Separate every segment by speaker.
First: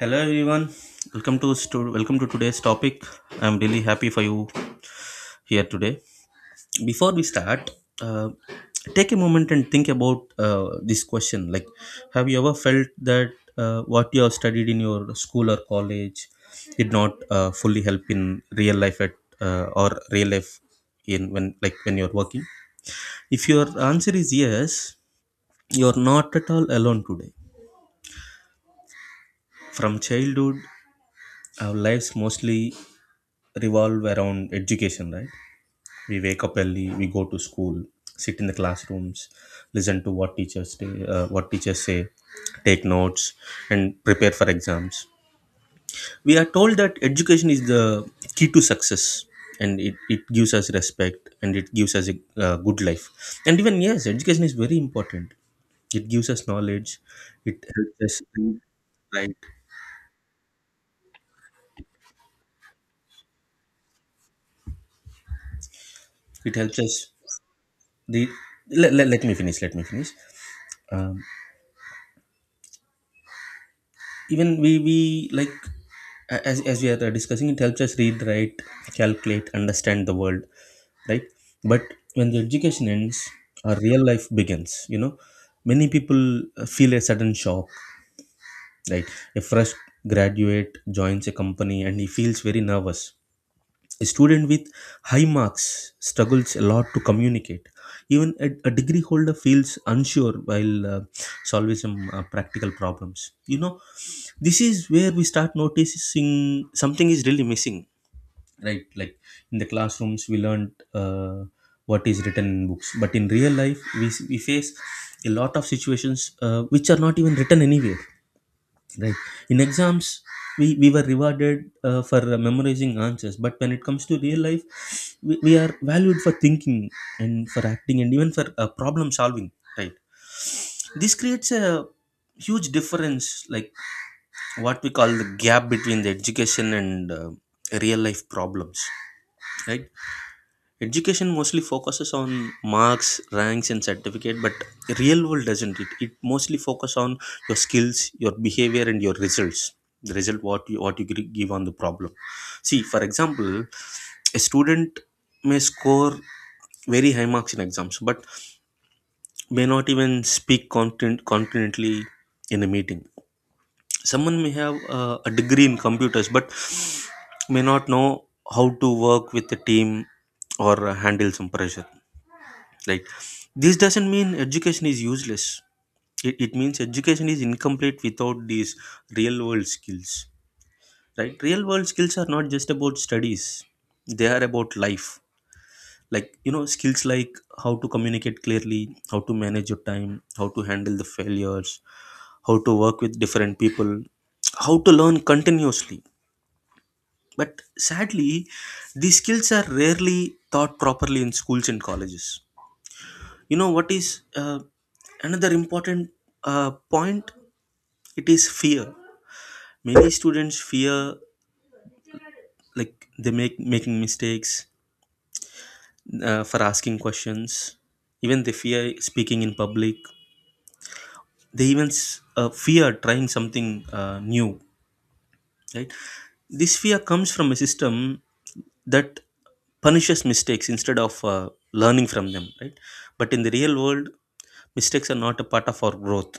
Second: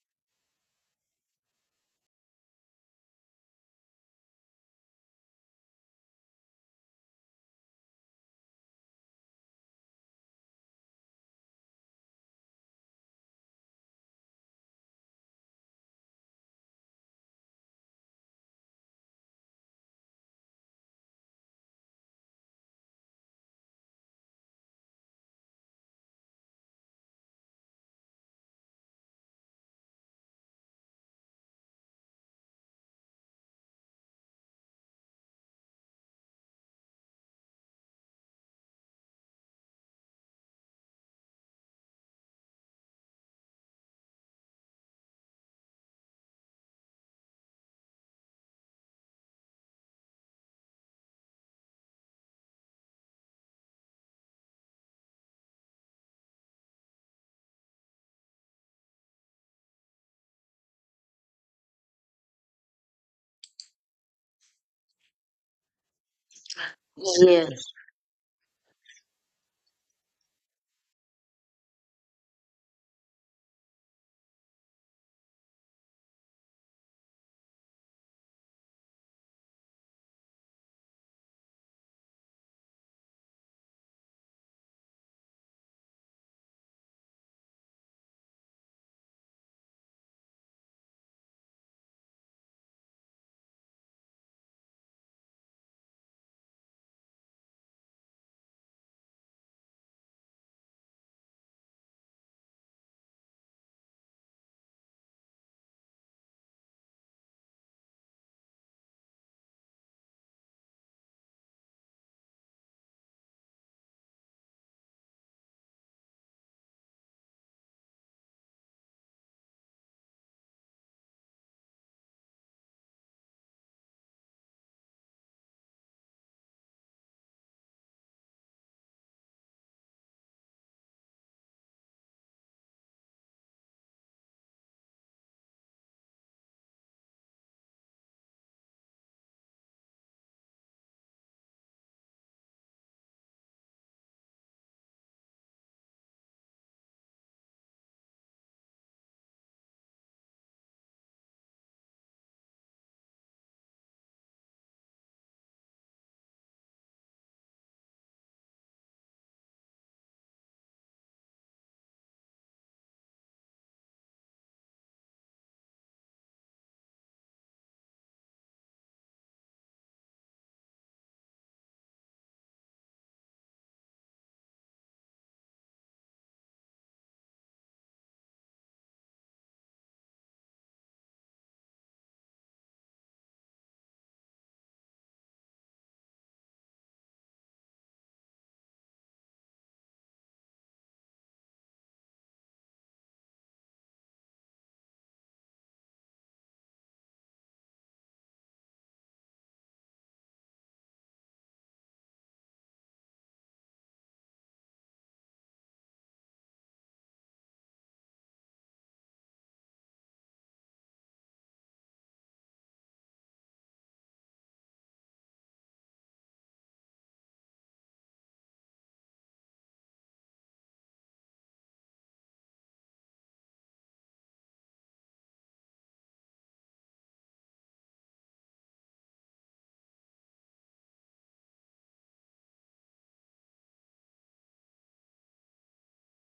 Speaker 1: Hello everyone. Welcome to today's topic. I'm really happy for you here today. Before we start, uh, take a moment and think about this question. Have you ever felt that what you have studied in your school or college did not fully help in real life at or real life in when like when you're working? If your answer is yes, you're not at all alone today. From childhood, our lives mostly revolve around education, right? We wake up early, we go to school, sit in the classrooms, listen to what teachers say, take notes, and prepare for exams. We are told that education is the key to success, and it gives us respect, and it gives us a good life. And even yes, education is very important. It gives us knowledge. It helps us read, right? It helps us.
Speaker 2: Yes.
Speaker 1: The let me finish. Let me finish. um, even we like a- as we are discussing, it helps us read, write, calculate, understand the world, right? But when the education ends, our real life begins, you know. Many people feel a sudden shock, right? A fresh graduate joins a company and he feels very nervous. A student with high marks struggles a lot to communicate. Even a degree holder feels unsure while solving some practical problems. You know, this is where we start noticing something is really missing, right? Like in the classrooms, we learned what is written in books, but in real life, we face a lot of situations which are not even written anywhere. Right. In exams, we were rewarded for memorizing answers, but when it comes to real life, we are valued for thinking and for acting and even for problem solving. Right. This creates a huge difference, like what we call the gap between the education and real life problems. Right. Education mostly focuses on marks, ranks, and certificate, but real world doesn't. It mostly focus on your skills, your behavior, and your results, the result what you give on the problem. See, for example, a student may score very high marks in exams but may not even speak confidently in a meeting. Someone may have a degree in computers but may not know how to work with a team or handle some pressure. Like, this doesn't mean education is useless. It means education is incomplete without these real world skills. Right? Real world skills are not just about studies, they are about life. Like, you know, skills like how to communicate clearly, how to manage your time, how to handle the failures, how to work with different people, how to learn continuously. But sadly, these skills are rarely taught properly in schools and colleges. You know what is another important point? It is fear. Many students fear, like, they make making mistakes, for asking questions. Even they fear speaking in public. They even fear trying something new, right? This fear comes from a system that punishes mistakes instead of learning from them, right? But in the real world, mistakes are not a part of our growth.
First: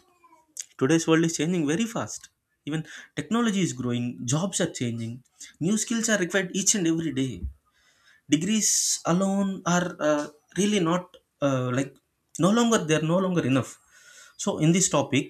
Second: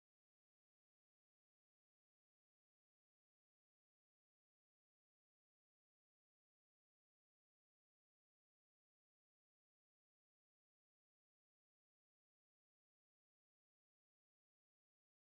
Speaker 1: Today's world is changing very fast. Even technology is growing, jobs are changing, new skills are required each and every day. Degrees alone are really not like no longer they are no longer enough. So in this topic,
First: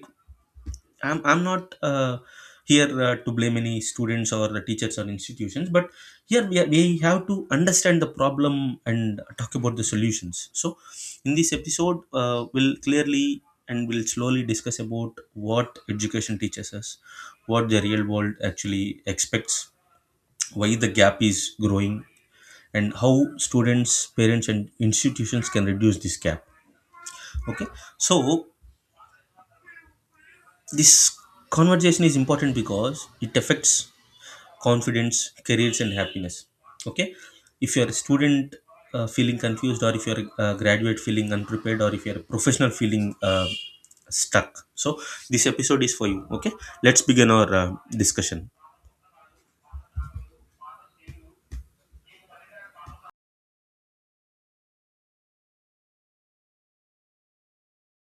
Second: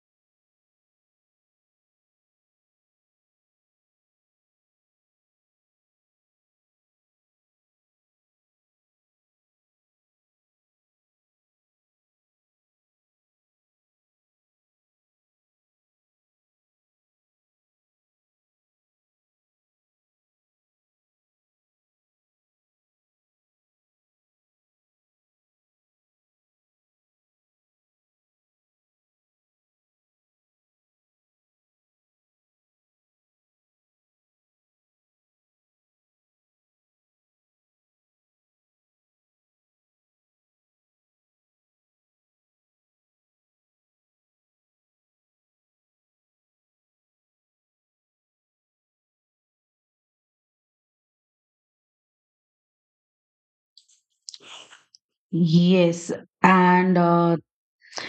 Speaker 1: I'm not here to blame any students or the teachers or institutions, but here we have to understand the problem and talk about the solutions. So, in this episode, we'll clearly and we'll slowly discuss about what education teaches us, what the real world actually expects, why the gap is growing, and how students, parents, and institutions can reduce this gap. Okay, so this conversation is important because it affects confidence, careers, and happiness. Okay, if you're a student feeling confused, or if you're a graduate feeling unprepared, or if you're a professional feeling stuck, so this episode is for you. Okay, let's begin our discussion.
Speaker 2: Yes, and uh,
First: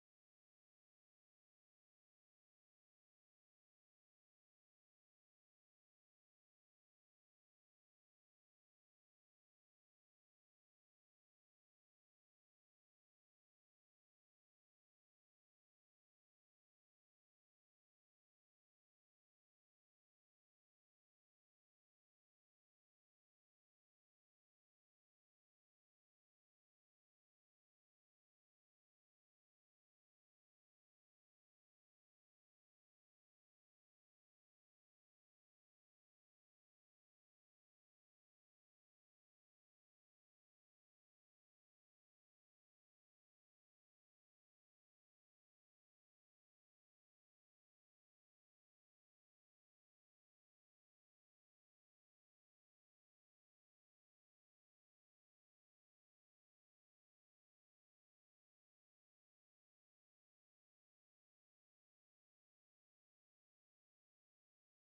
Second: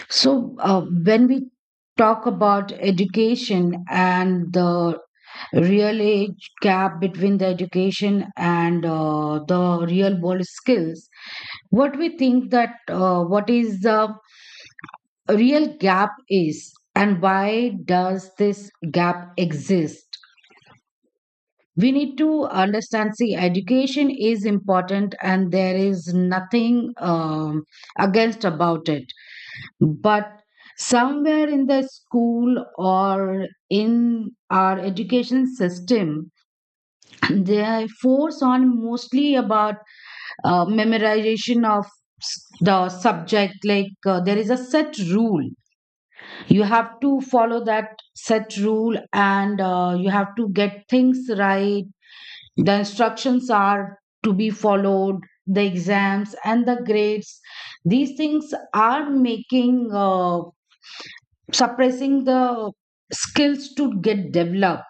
Speaker 2: so uh, when we talk about education and the real age gap between the education and the real world skills, what we think that what is the real gap is and why does this gap exist? We need to understand, see, education is important and there is nothing against about it but somewhere in the school or in our education system they force on mostly about memorization of the subject like there is a set rule. You have to follow that set rule and you have to get things right. The instructions are to be followed. The exams and the grades, these things are making suppressing the skills to get developed.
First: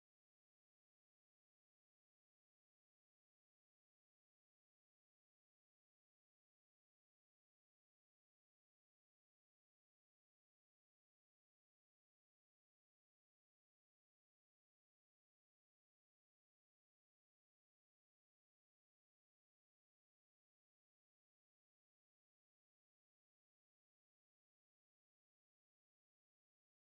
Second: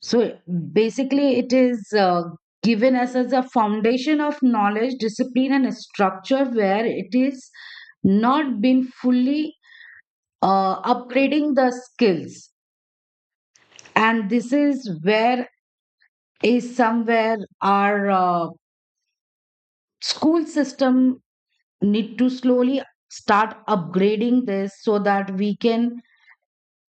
Speaker 2: So basically, it is given us as a foundation of knowledge, discipline, and a structure where it is not been fully upgrading the skills. And this is where is somewhere our school system need to slowly start upgrading this so that we can.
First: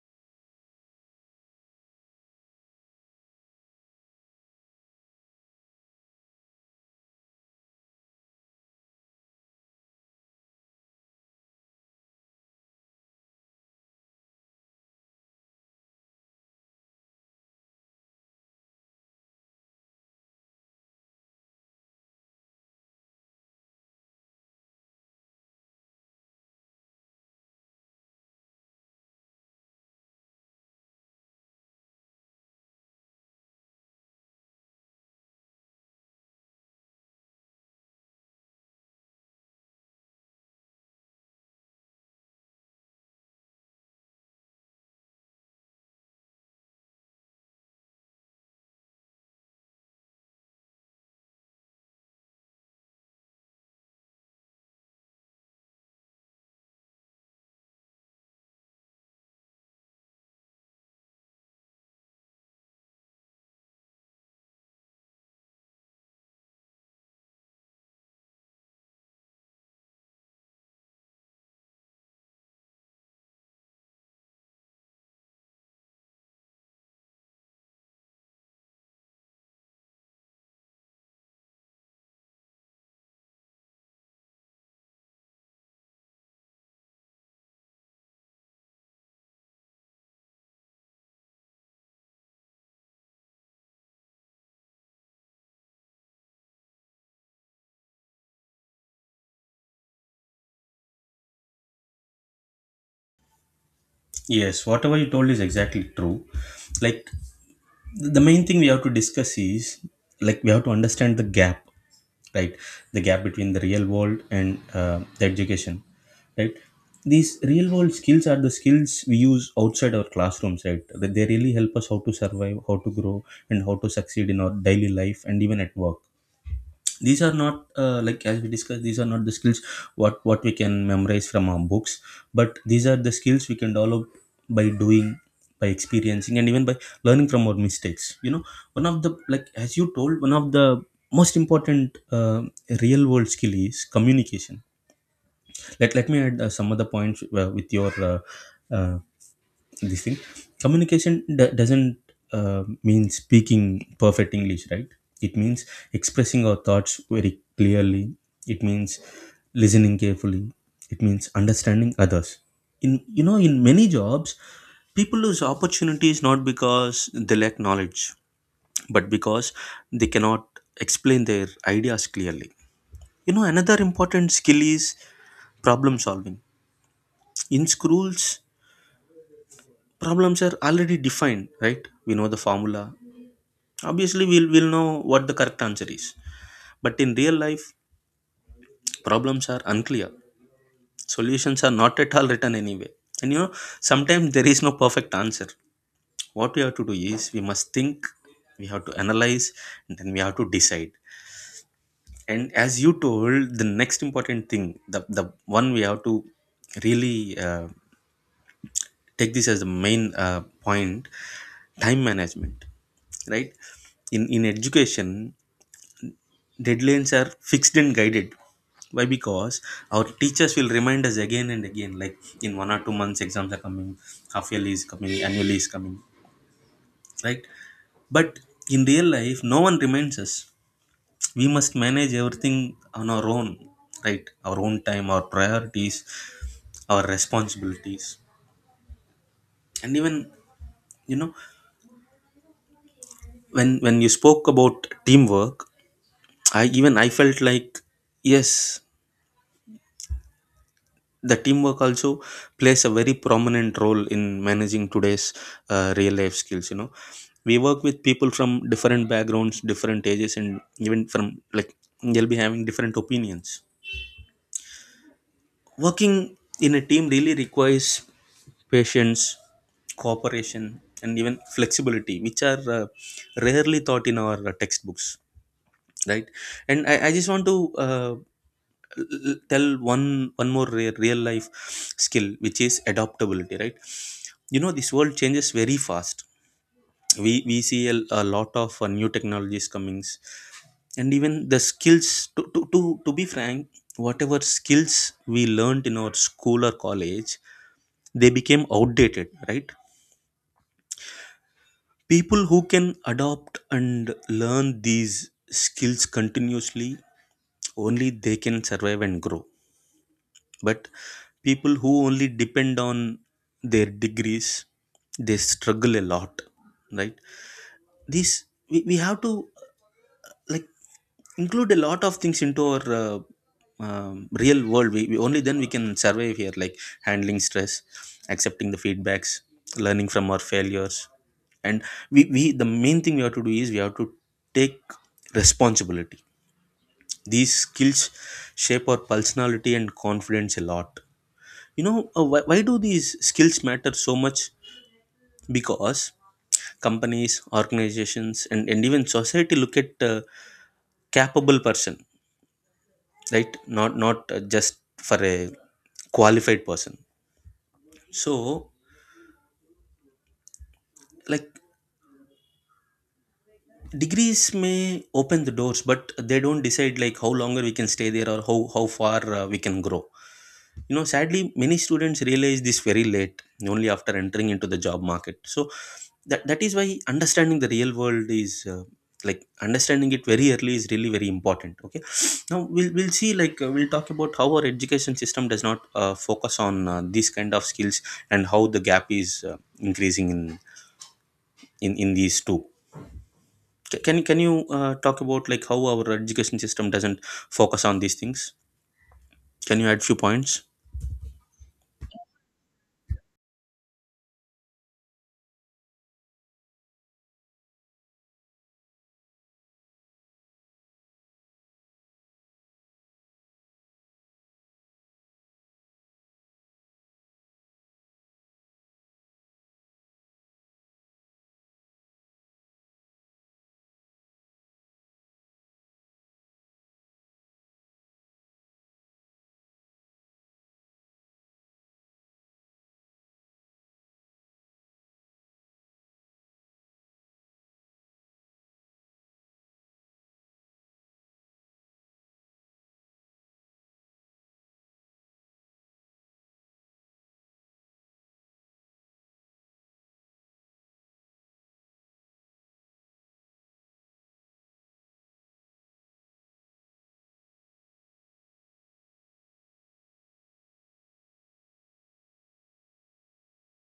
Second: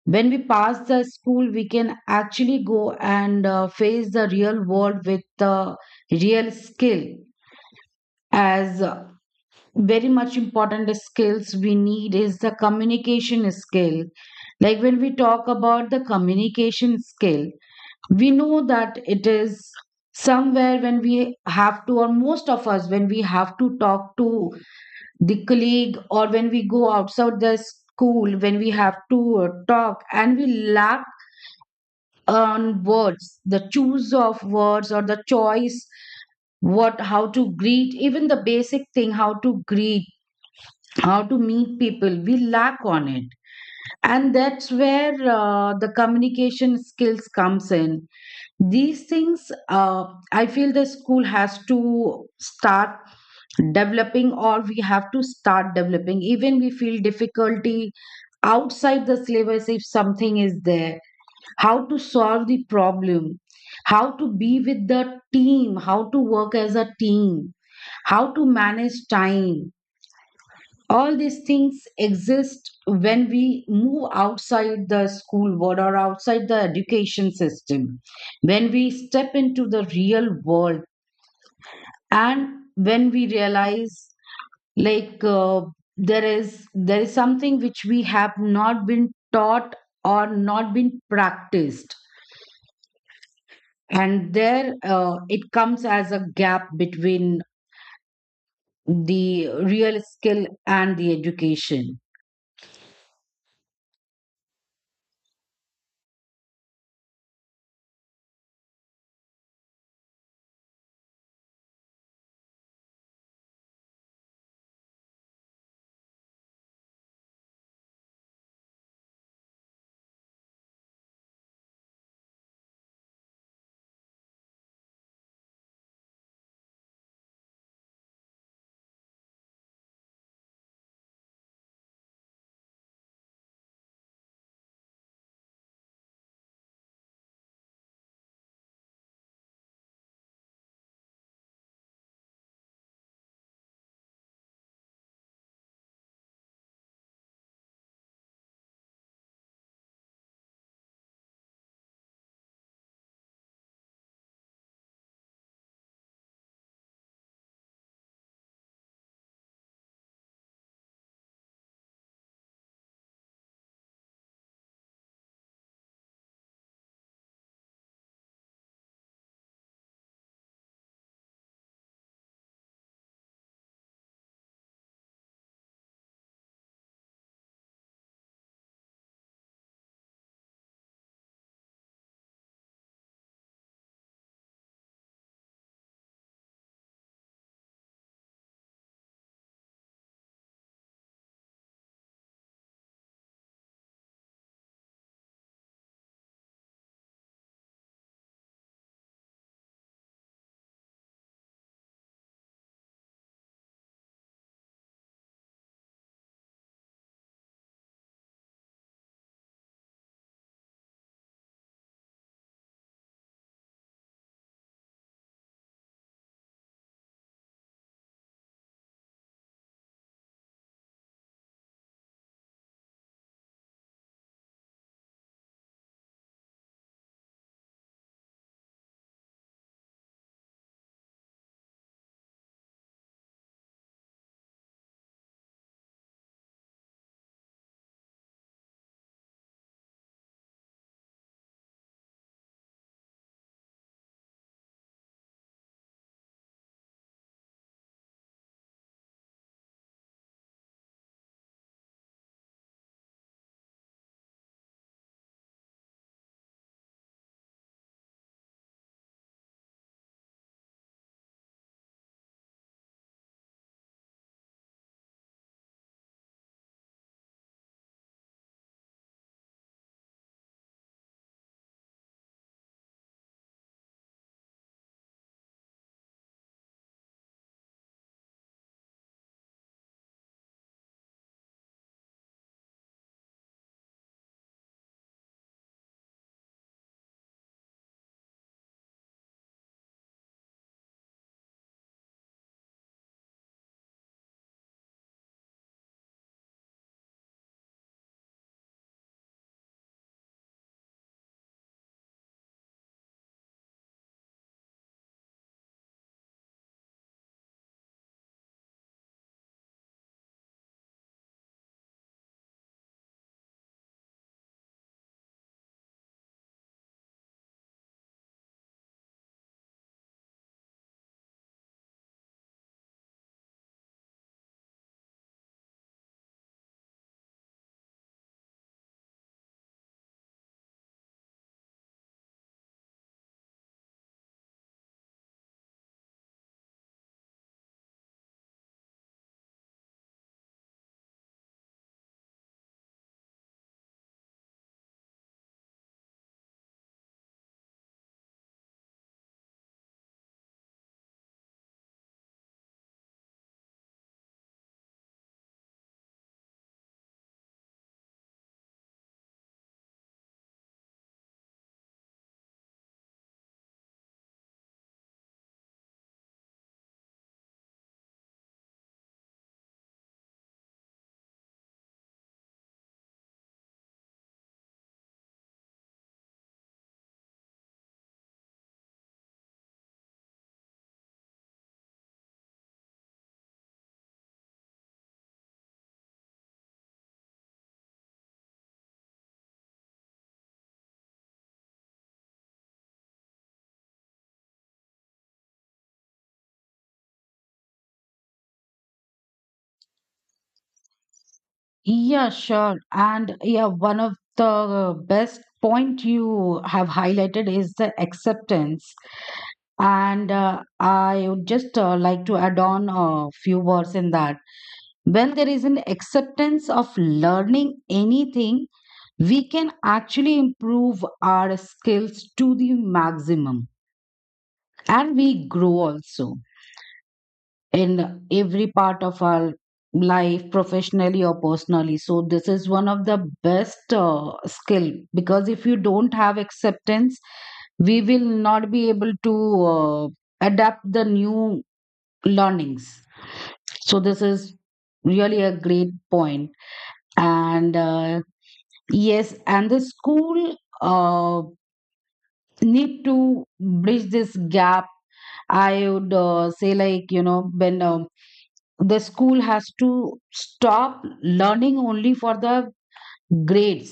Speaker 2: When we pass the school, we can actually go and face the real world with the real skill. As very much important skills we need is the communication skill. Like when we talk about the communication skill, we know that it is somewhere when we have to, or most of us, when we have to talk to the colleague or when we go outside the school, when we have to talk and we lack on words, the choose of words or the choice, what, how to greet, even the basic thing, how to greet, how to meet people, we lack on it. And that's where the communication skills comes in. These things, I feel the school has to start developing or we have to start developing. Even we feel difficulty outside the syllabus if something is there, how to solve the problem, how to be with the team, how to work as a team, how to manage time. All these things exist when we move outside the school world or outside the education system, when we step into the real world, and when we realize like there is something which we have not been taught or not been practiced, and there it comes as a gap between the real skill and the education.
Speaker 1: Yes, whatever you told is exactly true. Like, the main thing we have to discuss is, like, we have to understand the gap, right? The gap between the real world and the education, right? These real world skills are the skills we use outside our classrooms, right? That they really help us how to survive, how to grow, and how to succeed in our daily life and even at work. These are not like, as we discussed, these are not the skills what we can memorize from our books, but these are the skills we can develop by doing, by experiencing, and even by learning from our mistakes, you know. One of the like as you told, one of the most important real world skill is communication. Let me add some other points with your uh, this thing. Communication d- doesn't uh, mean speaking perfect english, right? It means expressing our thoughts very clearly. It means listening carefully. It means understanding others. In you know in many jobs, people lose opportunities not because they lack knowledge, but because they cannot explain their ideas clearly. You know, another important skill is problem solving. In schools, problems are already defined, right? We know the formula. Obviously, we'll know what the correct answer is. But in real life, problems are unclear. Solutions are not at all written anyway. And you know, sometimes there is no perfect answer. What we have to do is we must think, we have to analyze, and then we have to decide. And as you told, the next important thing, the one we have to really take this as the main point, time management, right? In education, deadlines are fixed and guided. Why? Because our teachers will remind us again and again, like in 1 or 2 months exams are coming, half yearly is coming, annually is coming, right? But in real life no one reminds us. We must manage everything on our own, right? Our own time, our priorities, our responsibilities, and even, you know, when you spoke about teamwork, I felt like, yes, the teamwork also plays a very prominent role in managing today's real life skills, you know. We work with people from different backgrounds, different ages, and even from, like, they'll be having different opinions. Working in a team really requires patience, cooperation, and even flexibility, which are rarely taught in our textbooks, right? And I just want to uh, tell one more real life skill, which is adaptability, right? You know, this world changes very fast. We see a lot of new technologies comings, and even the skills to be frank, whatever skills we learned in our school or college, they became outdated, right? People who can adopt and learn these skills continuously, only they can survive and grow. But people who only depend on their degrees, they struggle a lot, right? These we have to like, include a lot of things into our real world. We only then we can survive here, like handling stress, accepting the feedbacks, learning from our failures, and we the main thing we have to do is we have to take responsibility. These skills shape our personality and confidence a lot. You know, why do these skills matter so much? Because companies, organizations, and even society look at a capable person, right? Not not just for a qualified person. So, like, degrees may open the doors, but they don't decide like how longer we can stay there or how far we can grow. You know, sadly many students realize this very late, only after entering into the job market. So that is why understanding the real world is like, understanding it very early is really very important. Okay, now we'll see, like, we'll talk about how our education system does not focus on these kind of skills and how the gap is increasing in these two. Can you talk about like how our education system doesn't focus on these things? Can you add few points?
Speaker 2: Yeah, sure. And yeah, one of the best point you have highlighted is the acceptance. And I would just like to add on a few words in that. When there is an acceptance of learning anything, we can actually improve our skills to the maximum and we grow also in every part of our life, professionally or personally. So this is one of the best skill because if you don't have acceptance, we will not be able to uh, adapt the new learnings. So this is really a great point. And yes, and the school uh, need to bridge this gap. I would say, like, you know, when the school has to stop learning only for the grades.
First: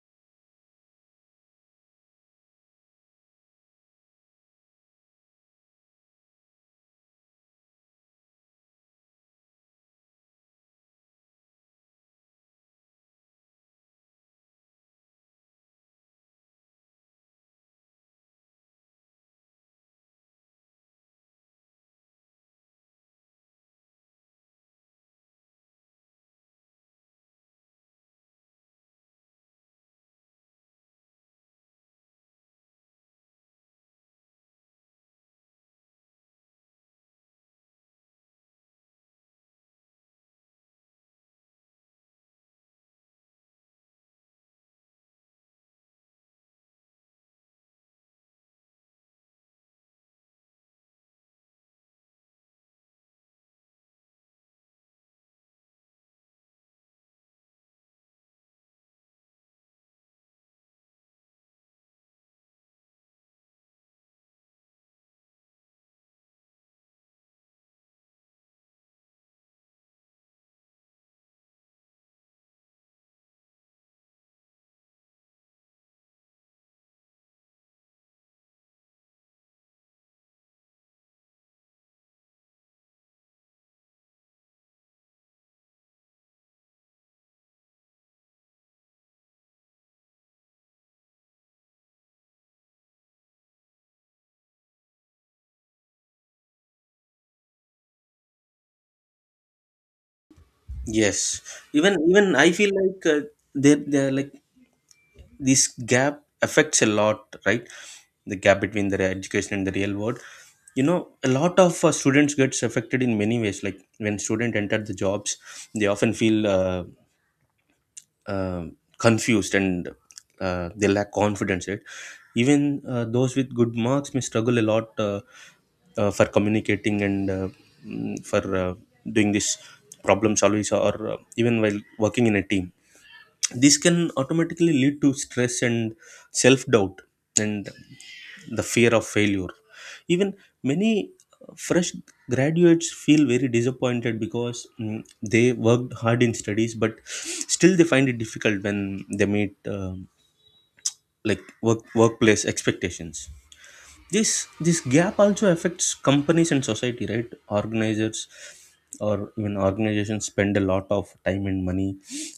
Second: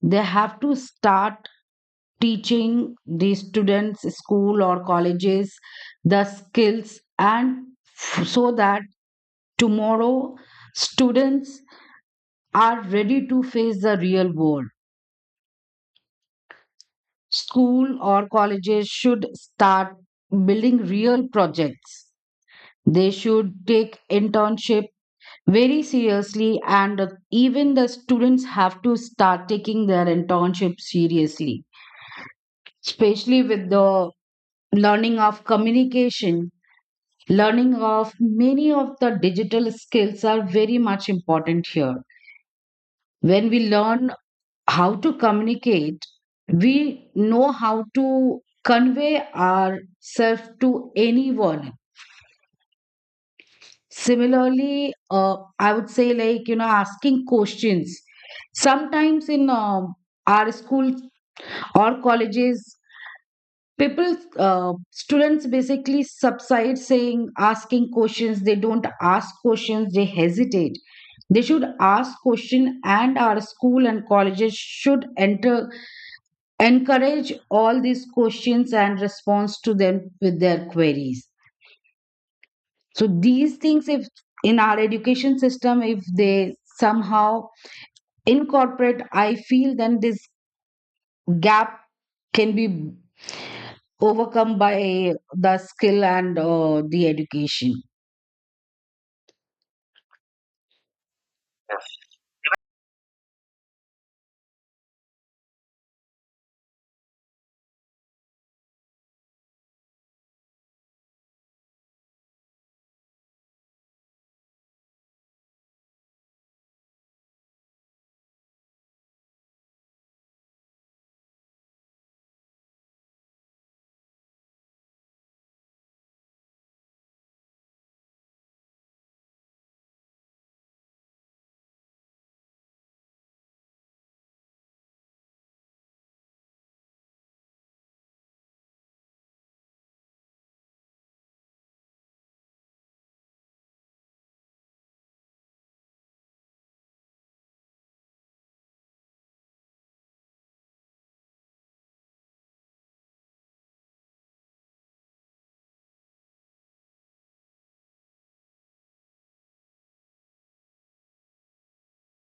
Speaker 2: They have to start teaching the students, school or colleges, the skills, and so that tomorrow students are ready to face the real world. School or colleges should start building real projects. They should take internships very seriously, and even the students have to start taking their internship seriously, especially with the learning of communication, learning of many of the digital skills are very much important here. When we learn how to communicate, we know how to convey ourselves to anyone. Similarly, I would say, like, you know, asking questions. Sometimes in our school or colleges, people, students basically subside saying, asking questions. They don't ask questions, they hesitate. They should ask question, and our school and colleges should enter encourage all these questions and response to them with their queries. So these things, if in our education system, if they somehow incorporate, I feel then this gap can be overcome by the skill and the education.
Speaker 1: Yes, even I feel like they're like this gap affects a lot, right? The gap between the education and the real world. You know, a lot of students gets affected in many ways. Like when student enter the jobs, they often feel. Confused and they lack confidence, right? Even those with good marks may struggle a lot, for communicating and for doing this problem solving or even while working in a team. This can automatically lead to stress and self doubt and the fear of failure. Even many fresh graduates feel very disappointed because, they worked hard in studies but still they find it difficult when they meet workplace expectations. This gap also affects companies and society, right? Organizers or even organizations spend a lot of time and money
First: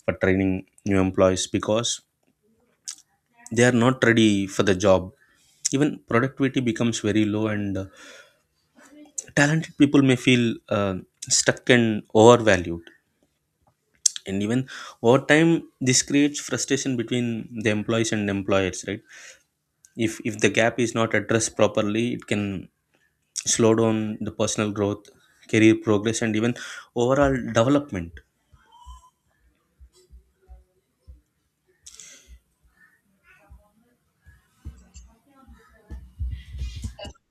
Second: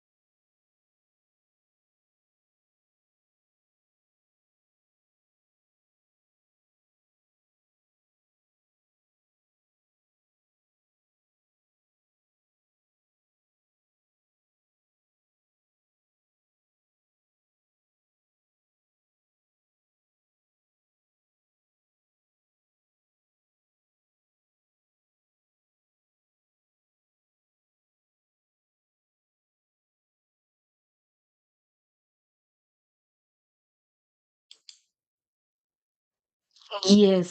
Speaker 1: for training new employees because they are not ready for the job. Even productivity becomes very low, and talented people may feel stuck and overvalued. And even over time, this creates frustration between the employees and employers, right? If the gap is not addressed properly, it can slow down the personal growth, career progress, and even overall development.
Speaker 2: Yes,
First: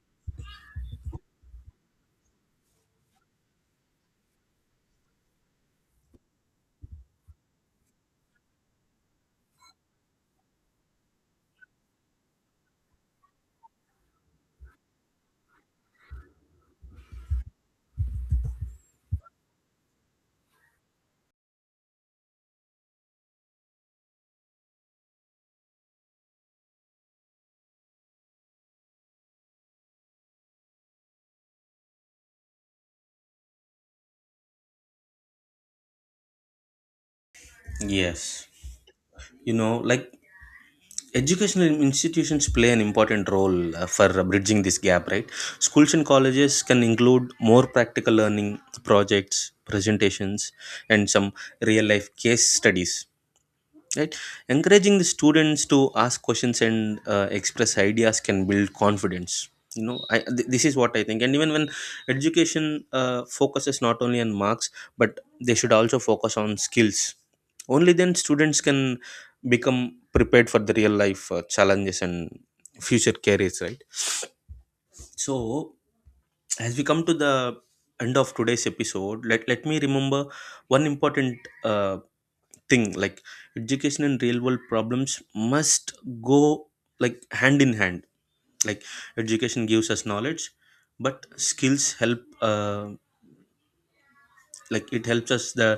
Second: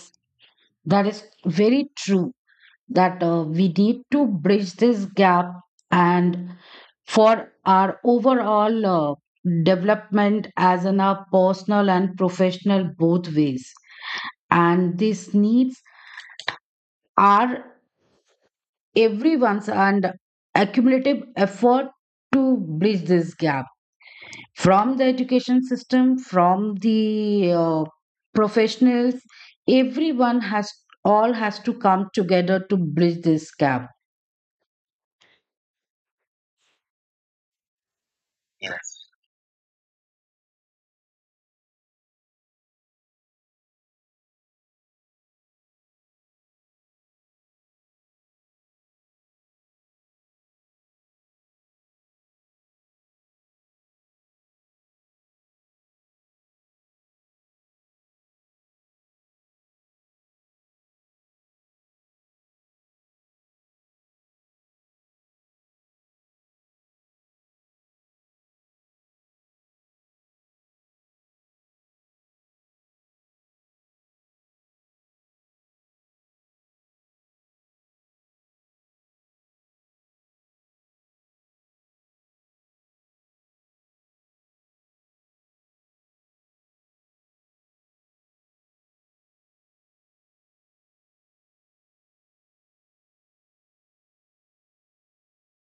Speaker 2: that is very true, that we need to bridge this gap and for our overall development as in our personal and professional both ways. And these needs are everyone's and accumulative effort to bridge this gap, from the education system, from the professionals, everyone has, all has to come together to bridge this gap.
Speaker 1: Yes, you know, like, educational institutions play an important role for bridging this gap, right? Schools and colleges can include more practical learning, projects, presentations, and some real life case studies, right? Encouraging the students to ask questions and express ideas can build confidence. You know, this is what I think. And even when education focuses not only on marks, but they should also focus on skills, only then students can become prepared for the real life challenges and future careers, right? So, as we come to the end of today's episode, let me remember one important uh, thing. Like, education and real world problems must go like hand in hand. Like, education gives us knowledge, but skills help uh, like, it helps us the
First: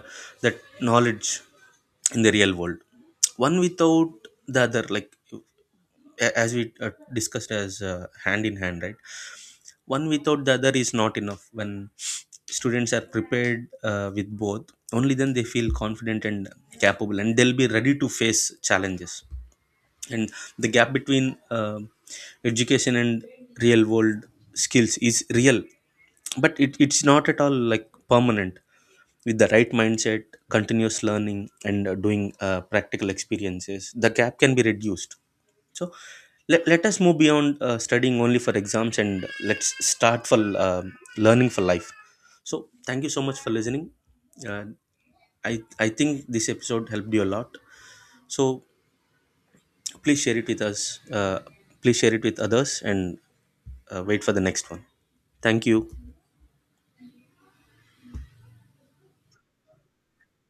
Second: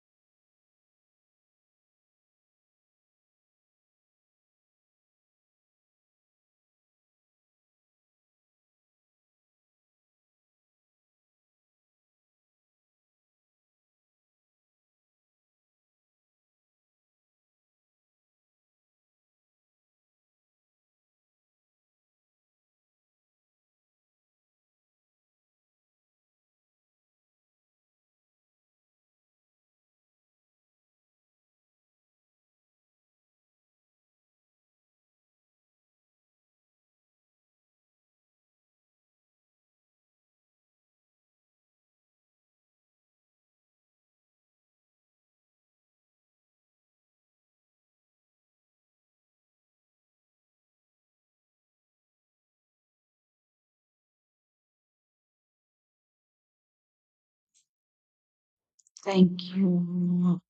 Speaker 1: that knowledge in the real world. One without the other, like, as we discussed, as hand in hand, right? One without the other is not enough. When students are prepared with both, only then they feel confident and capable, and they'll be ready to face challenges. And the gap between education and real world skills is real, but it's not at all like permanent. With the right mindset, continuous learning, and doing practical experiences, the gap can be reduced. So, let us move beyond studying only for exams, and let's start for learning for life. So thank you so much for listening. Uh, i i think this episode helped you a lot. So please share it with us, please share it with others, and wait for the next one. Thank you.
Speaker 2: Thank you.